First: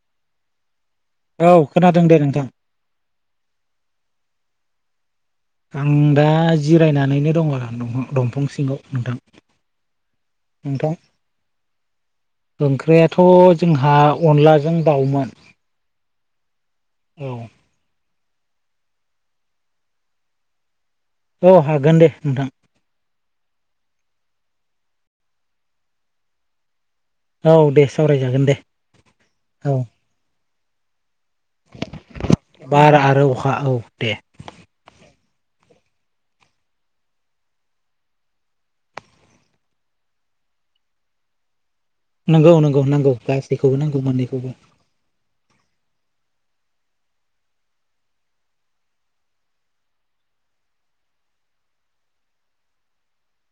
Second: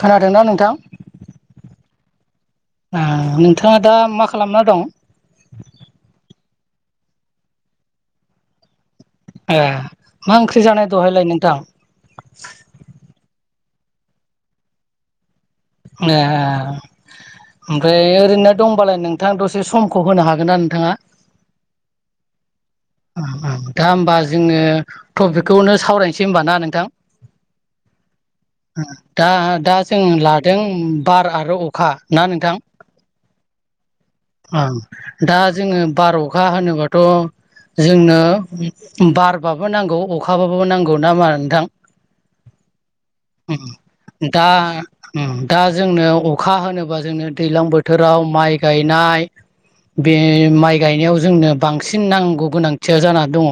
खोनादोंना नोंथां? औ खोनादों दे नोंथां। नोंथाङा दा मा खालामना दं? आं दा जिरायनानैनो दं आरो दंफां सिङाव नोंथां ओ मा ओंख्रि जानाय नोंथां दहायलाय नोंथां ओंख्रियाथ जोंहा अनलाजों दाउमोन। ए औ ओमफ्राय ओरैनो दंबालाय नोंथां दसे समखौ होनो हागोन ना नोंथांङा? औ हागोन दे नोंथां। दा होमबा जोंङो टपिकखौनो सावरायनोसै होनबा ना नोंथां? औ दे सावरायजागोन दे। दा औ दा जों लादों बार आरो अखा ना नोंथां? बार आरो अखा औ दे। ओं दा जोंङो बार'खा होनोबाथ' जोंनो बारबाबो नांगौ अखाबाबो नांगौ नामा नोंथां? नंगौ नंगौ नांगौ गासैखौबो नांगौ मोननैखौबो दा उम दा जोंनो अखा होनोब्ला जोंनो दैज्लां बोथोराव माइ गायनाय बे माइ गायनायाव जोंनो बांसिन नांगौ गोनांथिया जानानानैा दङ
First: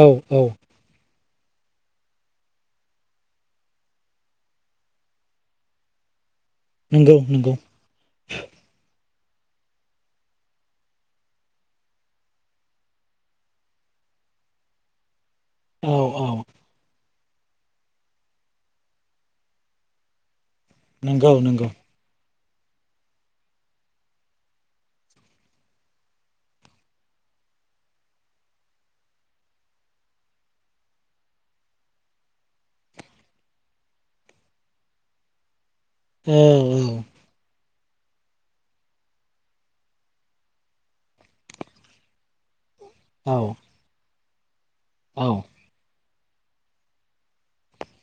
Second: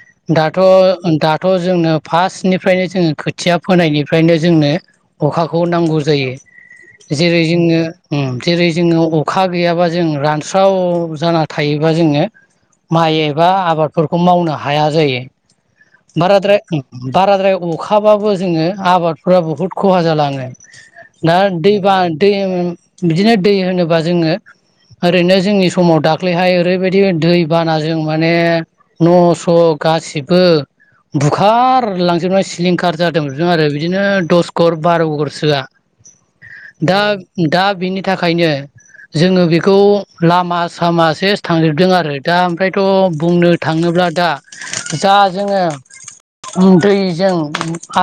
औ औ दा दाथ' दा थ' जोंनो फार्स्टनिफ्रायनो जोंङो खोथिया फोनायनिफ्रायनो जोंनो अखाखौ नांगौ जायो। नंगौ जेरै नंगौ जोंङो जेरै जोंङो अखा गैयाबा जों रानस्राव जाना थायोबा जोंङो माइ एबा आबादफोरखौ मावनो हाया जायो औ औ बाराद्राय बाराद्राय अखाबाबो जोंङो आबादफ बुहुद खहा जालांङो। नंगौ दा नंगौ दैबा दै बिदिनो दै होनोबा जोंङो ओरैनो जोंनि समाव दाख्लैहाय ओरैबायदि दै बान जों माने न स' गासिबो बुखार लांजोबनाय सिलिंखार जादोंमोनदों आरो बिदिनो दस घर बार' घर सोआ औ दा दा दा बिनि थाखायनो जोंङो बेखौ लामा सामाासो थांजोबदों आरो दा ओमफ्राय थ' औ बुंनो थांङोब्ला दा जा औ जोंङो दैजों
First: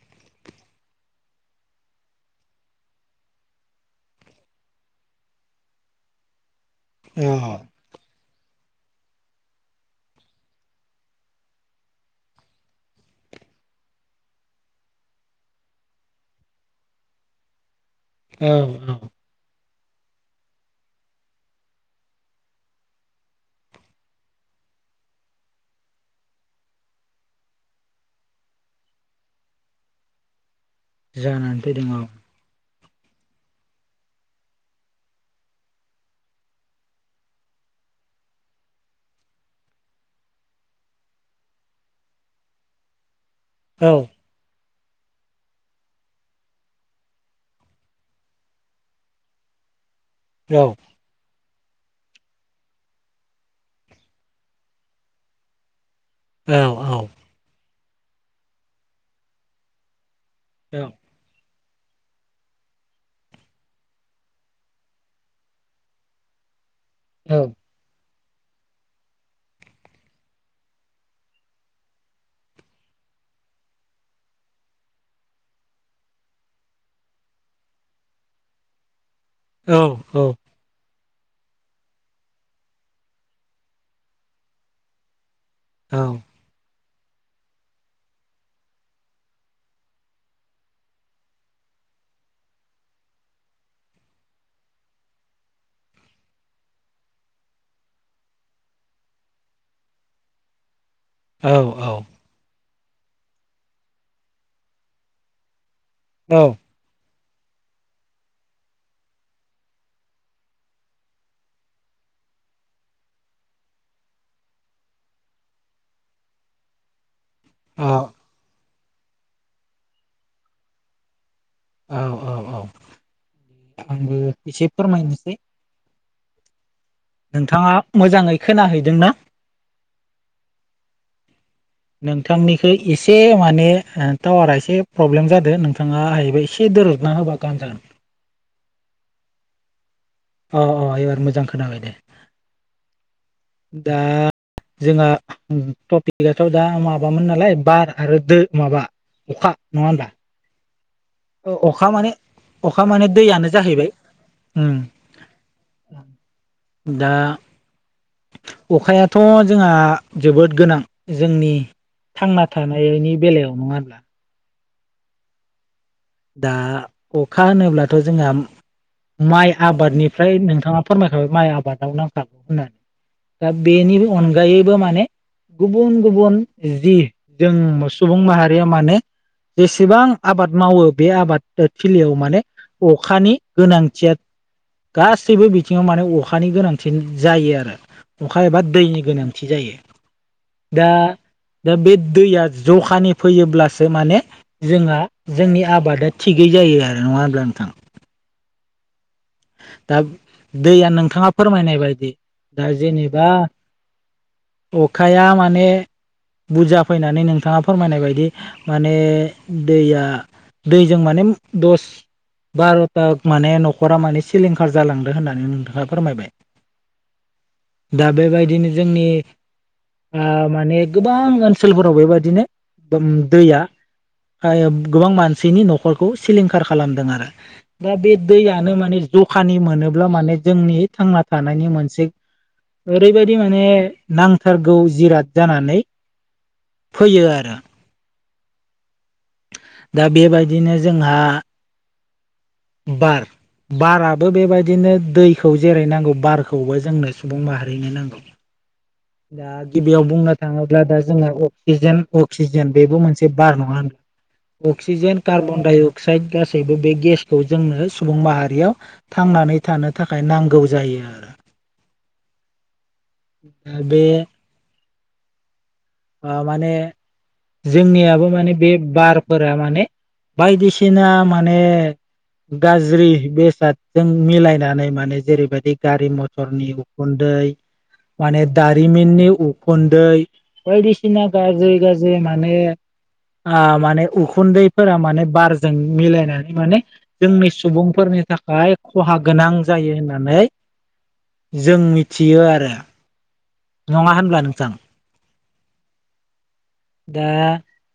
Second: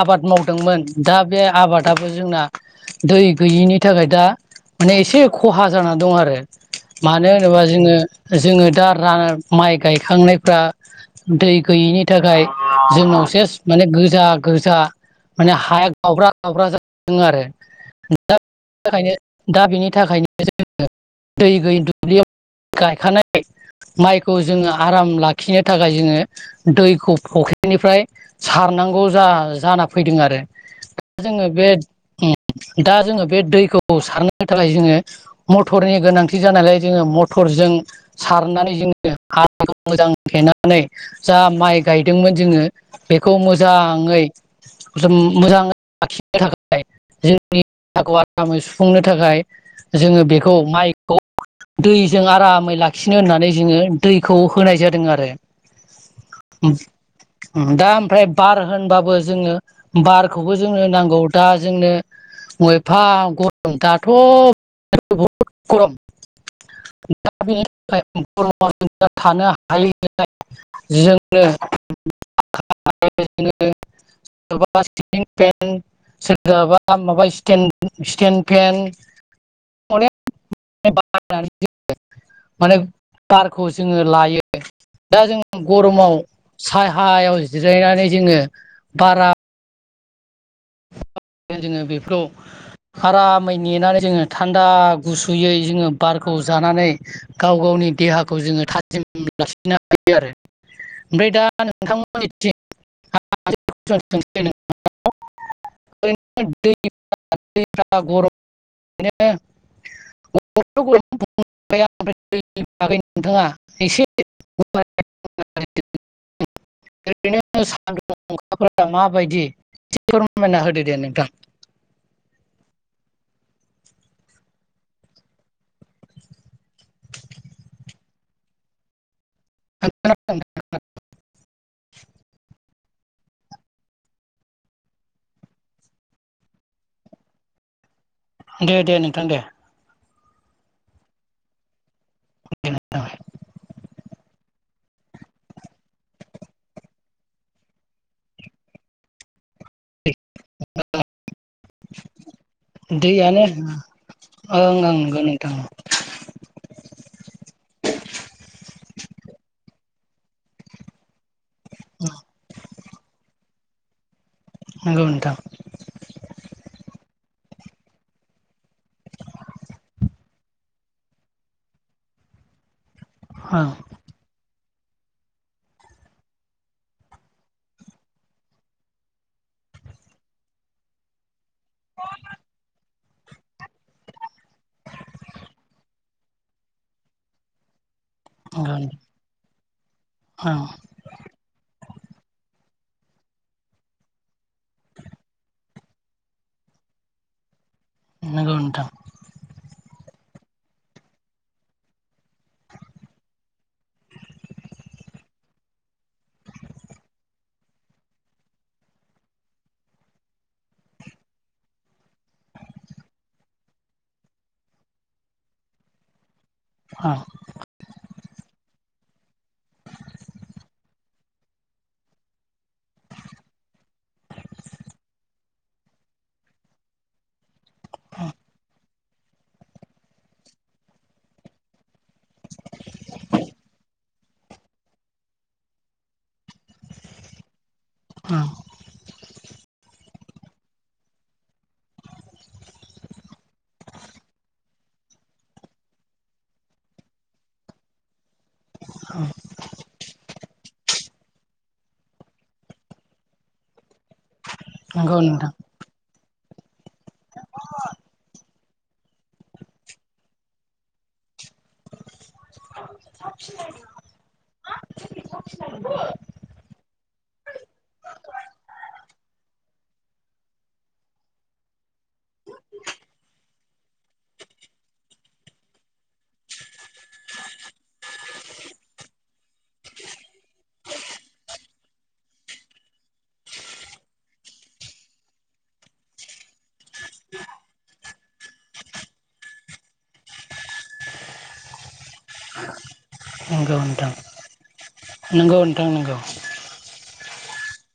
आबाद मावदोंमोन दा बे आबादाबो जोंना दै गैयिनि थाखाय दा माने एसे खहा जानानै दं आरो औ मानो होनोबा जोंङो जोंङो दा रा माइ गायखांनायफ्रा दै गैयैनि थाखाय जोंनाव सेस माने गोजा गोजा माने हाया गावब्रा गावब्रा जाजोबदों आरो दा औ औ बिनि थाखायनो दा बेनि थाखायनो जोंङो दै गैयि दुब्लियाव गायखानाय माइखौ जोंङो आराम लाखिनो थाखाय जोंङो दैखौ फख्रिनिफ्राय सार नांगौ जा जाना फैदों आरो जोङो जानानै बे फैदों औ दा जोंङो बे दैखौ बु सारनो थाखाय जोंङो मटरनि गोनांथि जानायलाय जोंङो मटरजों सार नानै जोंङो हाखौ मोजां थेनानै जा माइ गायदोंमोन जोंङो बेखौ औ मोजांङै जों मोजांङै लाखिनो थाखाय जोंनि [unintelligible] आरामै सुफुंनो थाखाय जोंङो बेखौ औ माइखौ दैजों आरामै लाखि नो होननानै जोंङो दैखौ होनाय जादों आरो औ औ दा ओमफ्राय बार होनबाबो जोङो बारखौबो जोंनो नांगौ दा जोंनो ब एफा गरम दाथ' बहुद गरम [unintelligible] [unintelligible] थानो हायो जोंनो [unintelligible] सोरबा सिलिं फेन सोरगाबा माबा स्टेन स्टेन फेन औ अनेक औ माने बारखौ जोंङो लायो दा जों औ गरमाव साहायाव जिरायनानै जोङो बारा [inaudible] जोङो बेफोराव आरामै नेनानै जोङो थान्दा गुसुयै जोङो बारखौ जानानै गाव गावनि देहाखौ जोङो थाजिम लाखिनो हायो। ओमफ्राय दा औ नोंथांमोननिथिं [unintelligible] [unintelligible] [unintelligible] [unintelligible] [inaudible] ओरैनो औ सान्दुं अखाफोरा माबायदि एसे फोरमायना होदो दे नोंथां। औ औ औ आंबो एसे फोरमायनोसै नोंथाङा मोजाङै खोनाहैदों ना [unintelligible] नोंथांनिखो एसे माने ओ टावारा एसे प्रब्लेम जादों नोंथाङा हायोबा एसे दोरोदना होबा गाहाम जागोन। दे दे नोंथां दे अ अ एबार मोजां खोनाबाय दे दे नोंथां दा जोंहा टपिकआथ दा माबामोन नालाय बार आरो दो माबा अखा नङा होनबा अखा माने अखा माने दैयानो जाहैबाय ओं ओं ओम नंगौ नोंथां दा अखायाथ' जोंहा जोबोद गोनां जोंनि थांना थानायनि बेलायाव नङा होनबा नंगौ नोंथां। दा अखा होनोब्लाथ जोंहा माइ आबादनिफ्राय नोंथाङा फोरमायखाबाय माइ आबादाव नांखागौ होननानै। दा ओं बेनि अनगायै माने गुबुन गुबुन जि जों सुबुं माहारिया मानोे जेसेबां आबाद मावो बे आबाद थिलियाव माने अखानि गोनांथिया गासैबो बिथिङाव माने अखा अखानि गोनांथि जायो आरो। अखा एबा नंगौ दैनि गोनांथि जायो ओं दा दा बे दैया जखानि फैयोब्लासो माने जोंहा जोंनि आब आबादा थिगै जायो आरो नङा हब्ला नोंथां? नंगौ नोंथां दा दैया नोंथाङा फोरमायनाय बायदि दा जेनेबा अखाया माने बुरजा फैनानै नोंथाङा फोरमायनाय बायदि माने दैया दैजों माने दस बार'था माने न'खरा माने सिलिंखार जालांदों होननानै नोंथाङा फोरमायबाय ओं दा बेबायदिनो जोंनि ओ माने गोबां ओनसोलफोराव बेबादिनो दैया गोबां मानसिनि न'खरखौ सिलिंखार खालामदों आरो। दा बे दैयानो माने जखानि मोनोब्ला माने जोंनि थांना थानायनि मोनसे ओरैबायादि माने नांथारगौ जिराद जानानै फैयो आरो। औ दा बेबायदिनो जोंहा बार बाराबो बेबायदिनो दैखौ जेरै नांगौ बारखौबो जोंनो सुबुं माहारिनो नांगौ। दा गि बेयाव बुंनो थाङोब्ला दा जोङो अक्सिजेन अक्सिजेन बेबो मोनसे बार नङा होनब्ला? नंगौ अक्सिजेन नोंथां कार्बन दाइ अक्साइड गासैबो बे गेसखौ जोंनो सुबुं माहारियाव थांनानै थानो थाखाय नांगौ जायो आरो। औ दा बे माने जोंनियाबो माने बे बारफोरा माने बायदिसिना माने गाज्रि बेसादजों मिलायनानै माने जेरैबायदि गारि मथरनि उखुदै माने दारिमिननि उखुन्दै बायदिसिना गाजै गाजै माने ओ माने उखुन्दैफोरा माने बारजों मिलायनानै माने जोंनि सुबुंफोरनि नि थाखाय खहा गोनां जायो होननानै जों मिथियो आरो। नंगौ नोंथां नङा होनब्ला नोंथां नंगौ नोंथां नंगौ दा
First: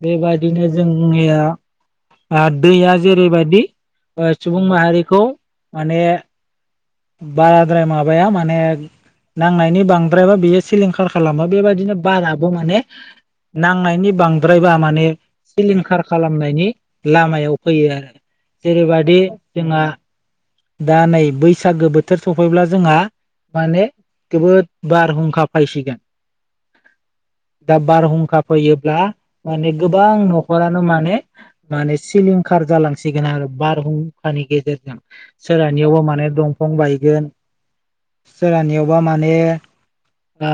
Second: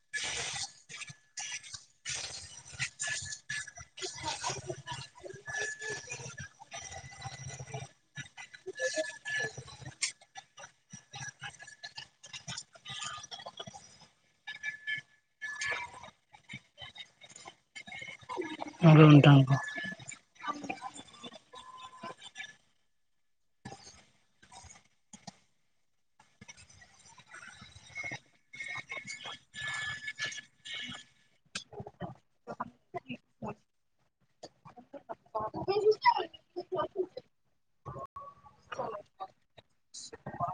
बेबादिनो जोंनिया दैया जेरैबायदि सुबुं माहारिखौ माने बाराद्राय माबाया माने नांनायनि बांद्रायबा बियो सिलिंखार खालामो बेबायदिनो बाराबो माने नांनायनि बांद्रायबा माने सिलिंखार खालामनायनि लामायाव फैयो आरो नंगौ जेरैबायाददि नोंथां नंगौ नोंथां जोंहा दा नै बैसागो बोथोर सफैब्ला जोंहा माने जबोद बारहुंखा फैसिगोन। [inaudible] दा बारहुंखा फैयोब्ला माने गोबां नखरानो माने माने सिलिंखा खार जालांसिगोन आरो बारहुंखानि गेजेरजों। सोरानियावबो माने दंफां बायगोन सोरलानियावबा माने ओ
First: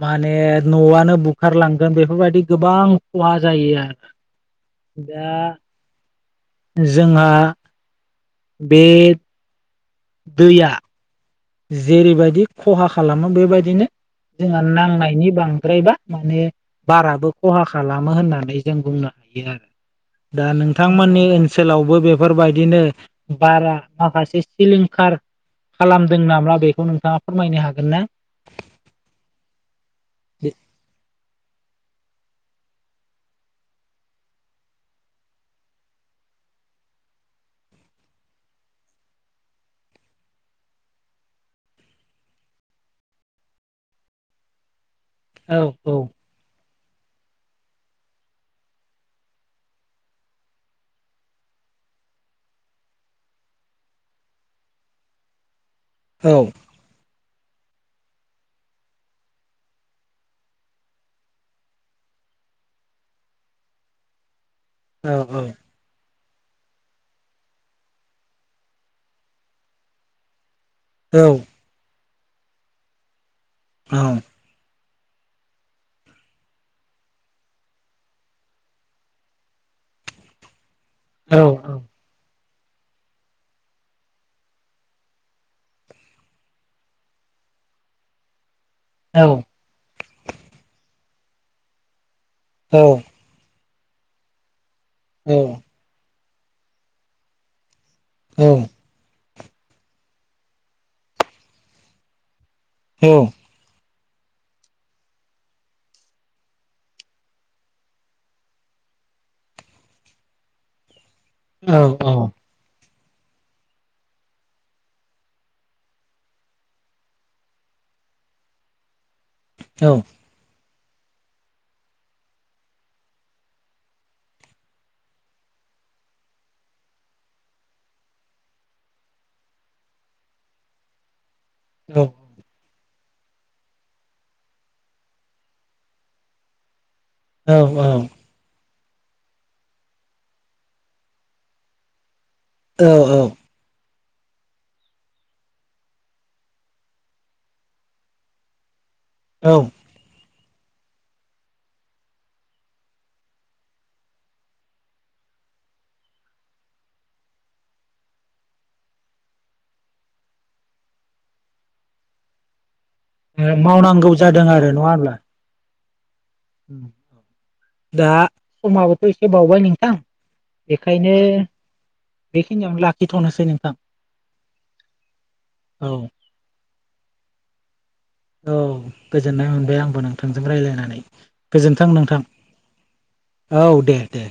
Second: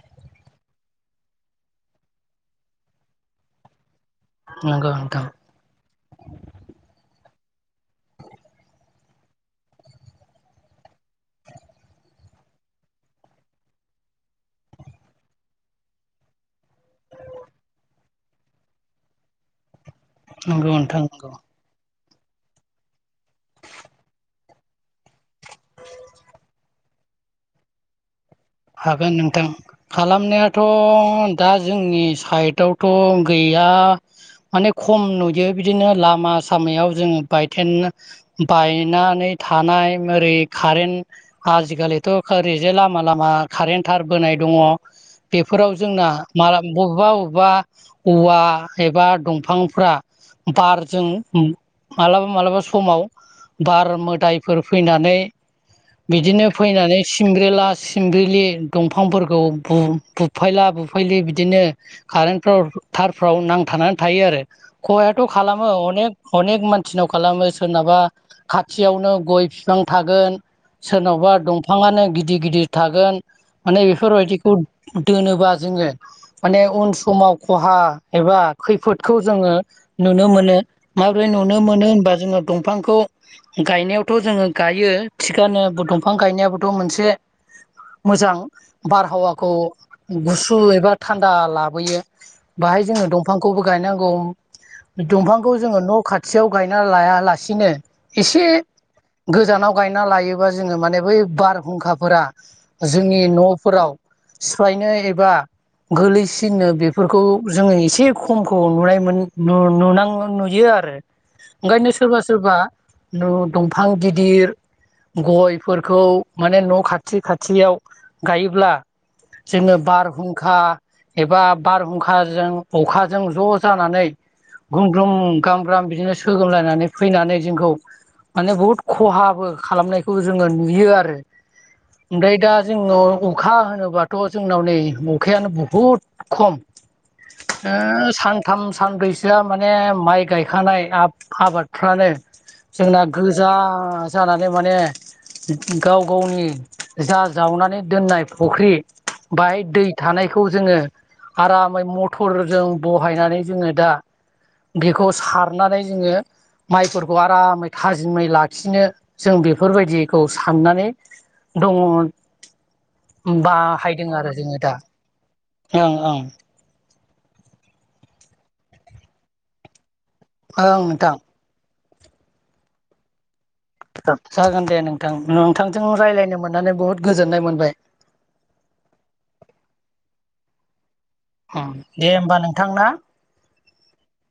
माने न'आनो बुखारलांगोन बेफोरबायदि गोबां खहा जायो आरो। नंगौ नोंथां दा जोंहा बे दैया जेरैबायदि खहा खालामो बेबायदिनो जोंहा नांनायनि बांद्रायबा माने बाराबो खहा खालामो होननानै जों बुंनो आरो दा नंगौ नोंथां नोंथांमोननि नंगौ ओनसोलावबो बे बेफोरबायदिनो बारा माखासे सिलिंखार खालाम दों नामा बेखौ नोंथाङा फोरमायनो हागोन ना? हागोन नोंथां खालामनायाथ' दा जोंनि साइडआवथ' गैया माने खम नुयो बिदिनो लामा सामायाव जोङो बाय बायनानै थानाय ओरै कारेन्ट आजिखालिथ' ओरैजे लामा लामा कारेन्ट थार बोनाय दङ औ बेफोराव औ जोंना मा बबेबा बबेबा औवा एबा दंफांफ्रा बारजों मालाबा मालाबा समाव बार मोदायफोर फैनानै औ बिदिनो फैनानै सिमब्रेला सिमब्रि दंफांफोरखौ बुफायला बुफायलि बिदिनो कारेनफ्राव थाराव नांथानानै थायो आरो औ खहायाथ खालामो अनेक अनेक मानसिनाव खालामो सोरनाबा खाथियावनो गय बिफां थागोन। औ सोरनावबा दंफाङानो गिदिर गिदिर थागोन माने औ औ बेफोरबायदिखौ दोनोबा जोङो माने उन समाव खहा एबा खैफोदखौ जोङो नुनो मोनो माबोरै औ नुनो औ मोनो होनबा जोङो दंफांखौ गायनायावथ जोङो गायो थिखानो दंफां गायनायाबोथ' मोनसे मोजां बारहावाखौ गुसु एबा थान्दा लाबोयो। बाहाय जोङो दंफांखौबो गायनांगौ दंफांखौ जोङो न' खाथ खाथियाव गायना लायालासिनो इसे गोजानाव गायना लायोबा जोङो माने बै बारहुंखाफोरा जोंनि न'फोराव सिफायनो एबा। गोलैसिनो बेफोरखौ जोङो इसे खमखौ नुनाय मोन नु नुनां नुयो आरो। ओंखायनो सोरबा सोरबा न दंफां गिदिर गयफोरखौ माने न' खाथि खाथ थियाव गायोब्ला जोङो बारहुंखा एबा बारहुंखाजों अखाजों ज' जानानै ग्रुम ग्रोम गाम ग्राम बिदिनो सोगोमलायनानै फैनानै जोंखौ माने बुहुद खहाबो खालामनायखौ जोङो नुयो आरो ओमफ्राय दा जोंनाव अखा होनोबाथ' जोंनाव नै अखायानो बुहुद खम। ओ सानथाम। सानब्रैसोआ माने माइ गायखानाय आब आबादफ्रानो औ जोंना गोजा जानानै माने गाव गावनि जा जावनानै दोननाय फुख्रि औ बाहाय दै थानाय। खौ जोङो आरामै मथरजों बहायनानै जोङो दा बेखौ सारनानै जोङो माइफोरखौ आरामै थाजिमै लाखिनो जों बेफोरबायदिखौ साननानै दङ मोन मावनांगौ बाहायदों आरो जादों जोङो दा नङा होमब्ला? ओं ओं। दा समाबोथ' इसे बावबाय नोंथां। ओं बेखायनो नोंथां बेखिनियाव लाखिथ'नोसै नों जागोन दे नोंथां औ नोंथांजों रायलायनो मोननानै बुहुद गोजोननाय मोनबाय। औ गोजोननाय मोनबाय आंबो नोंथांजों रायलायनानै गोजोनथों दे नोंथां होमबा नोंथां ना औ दे दे।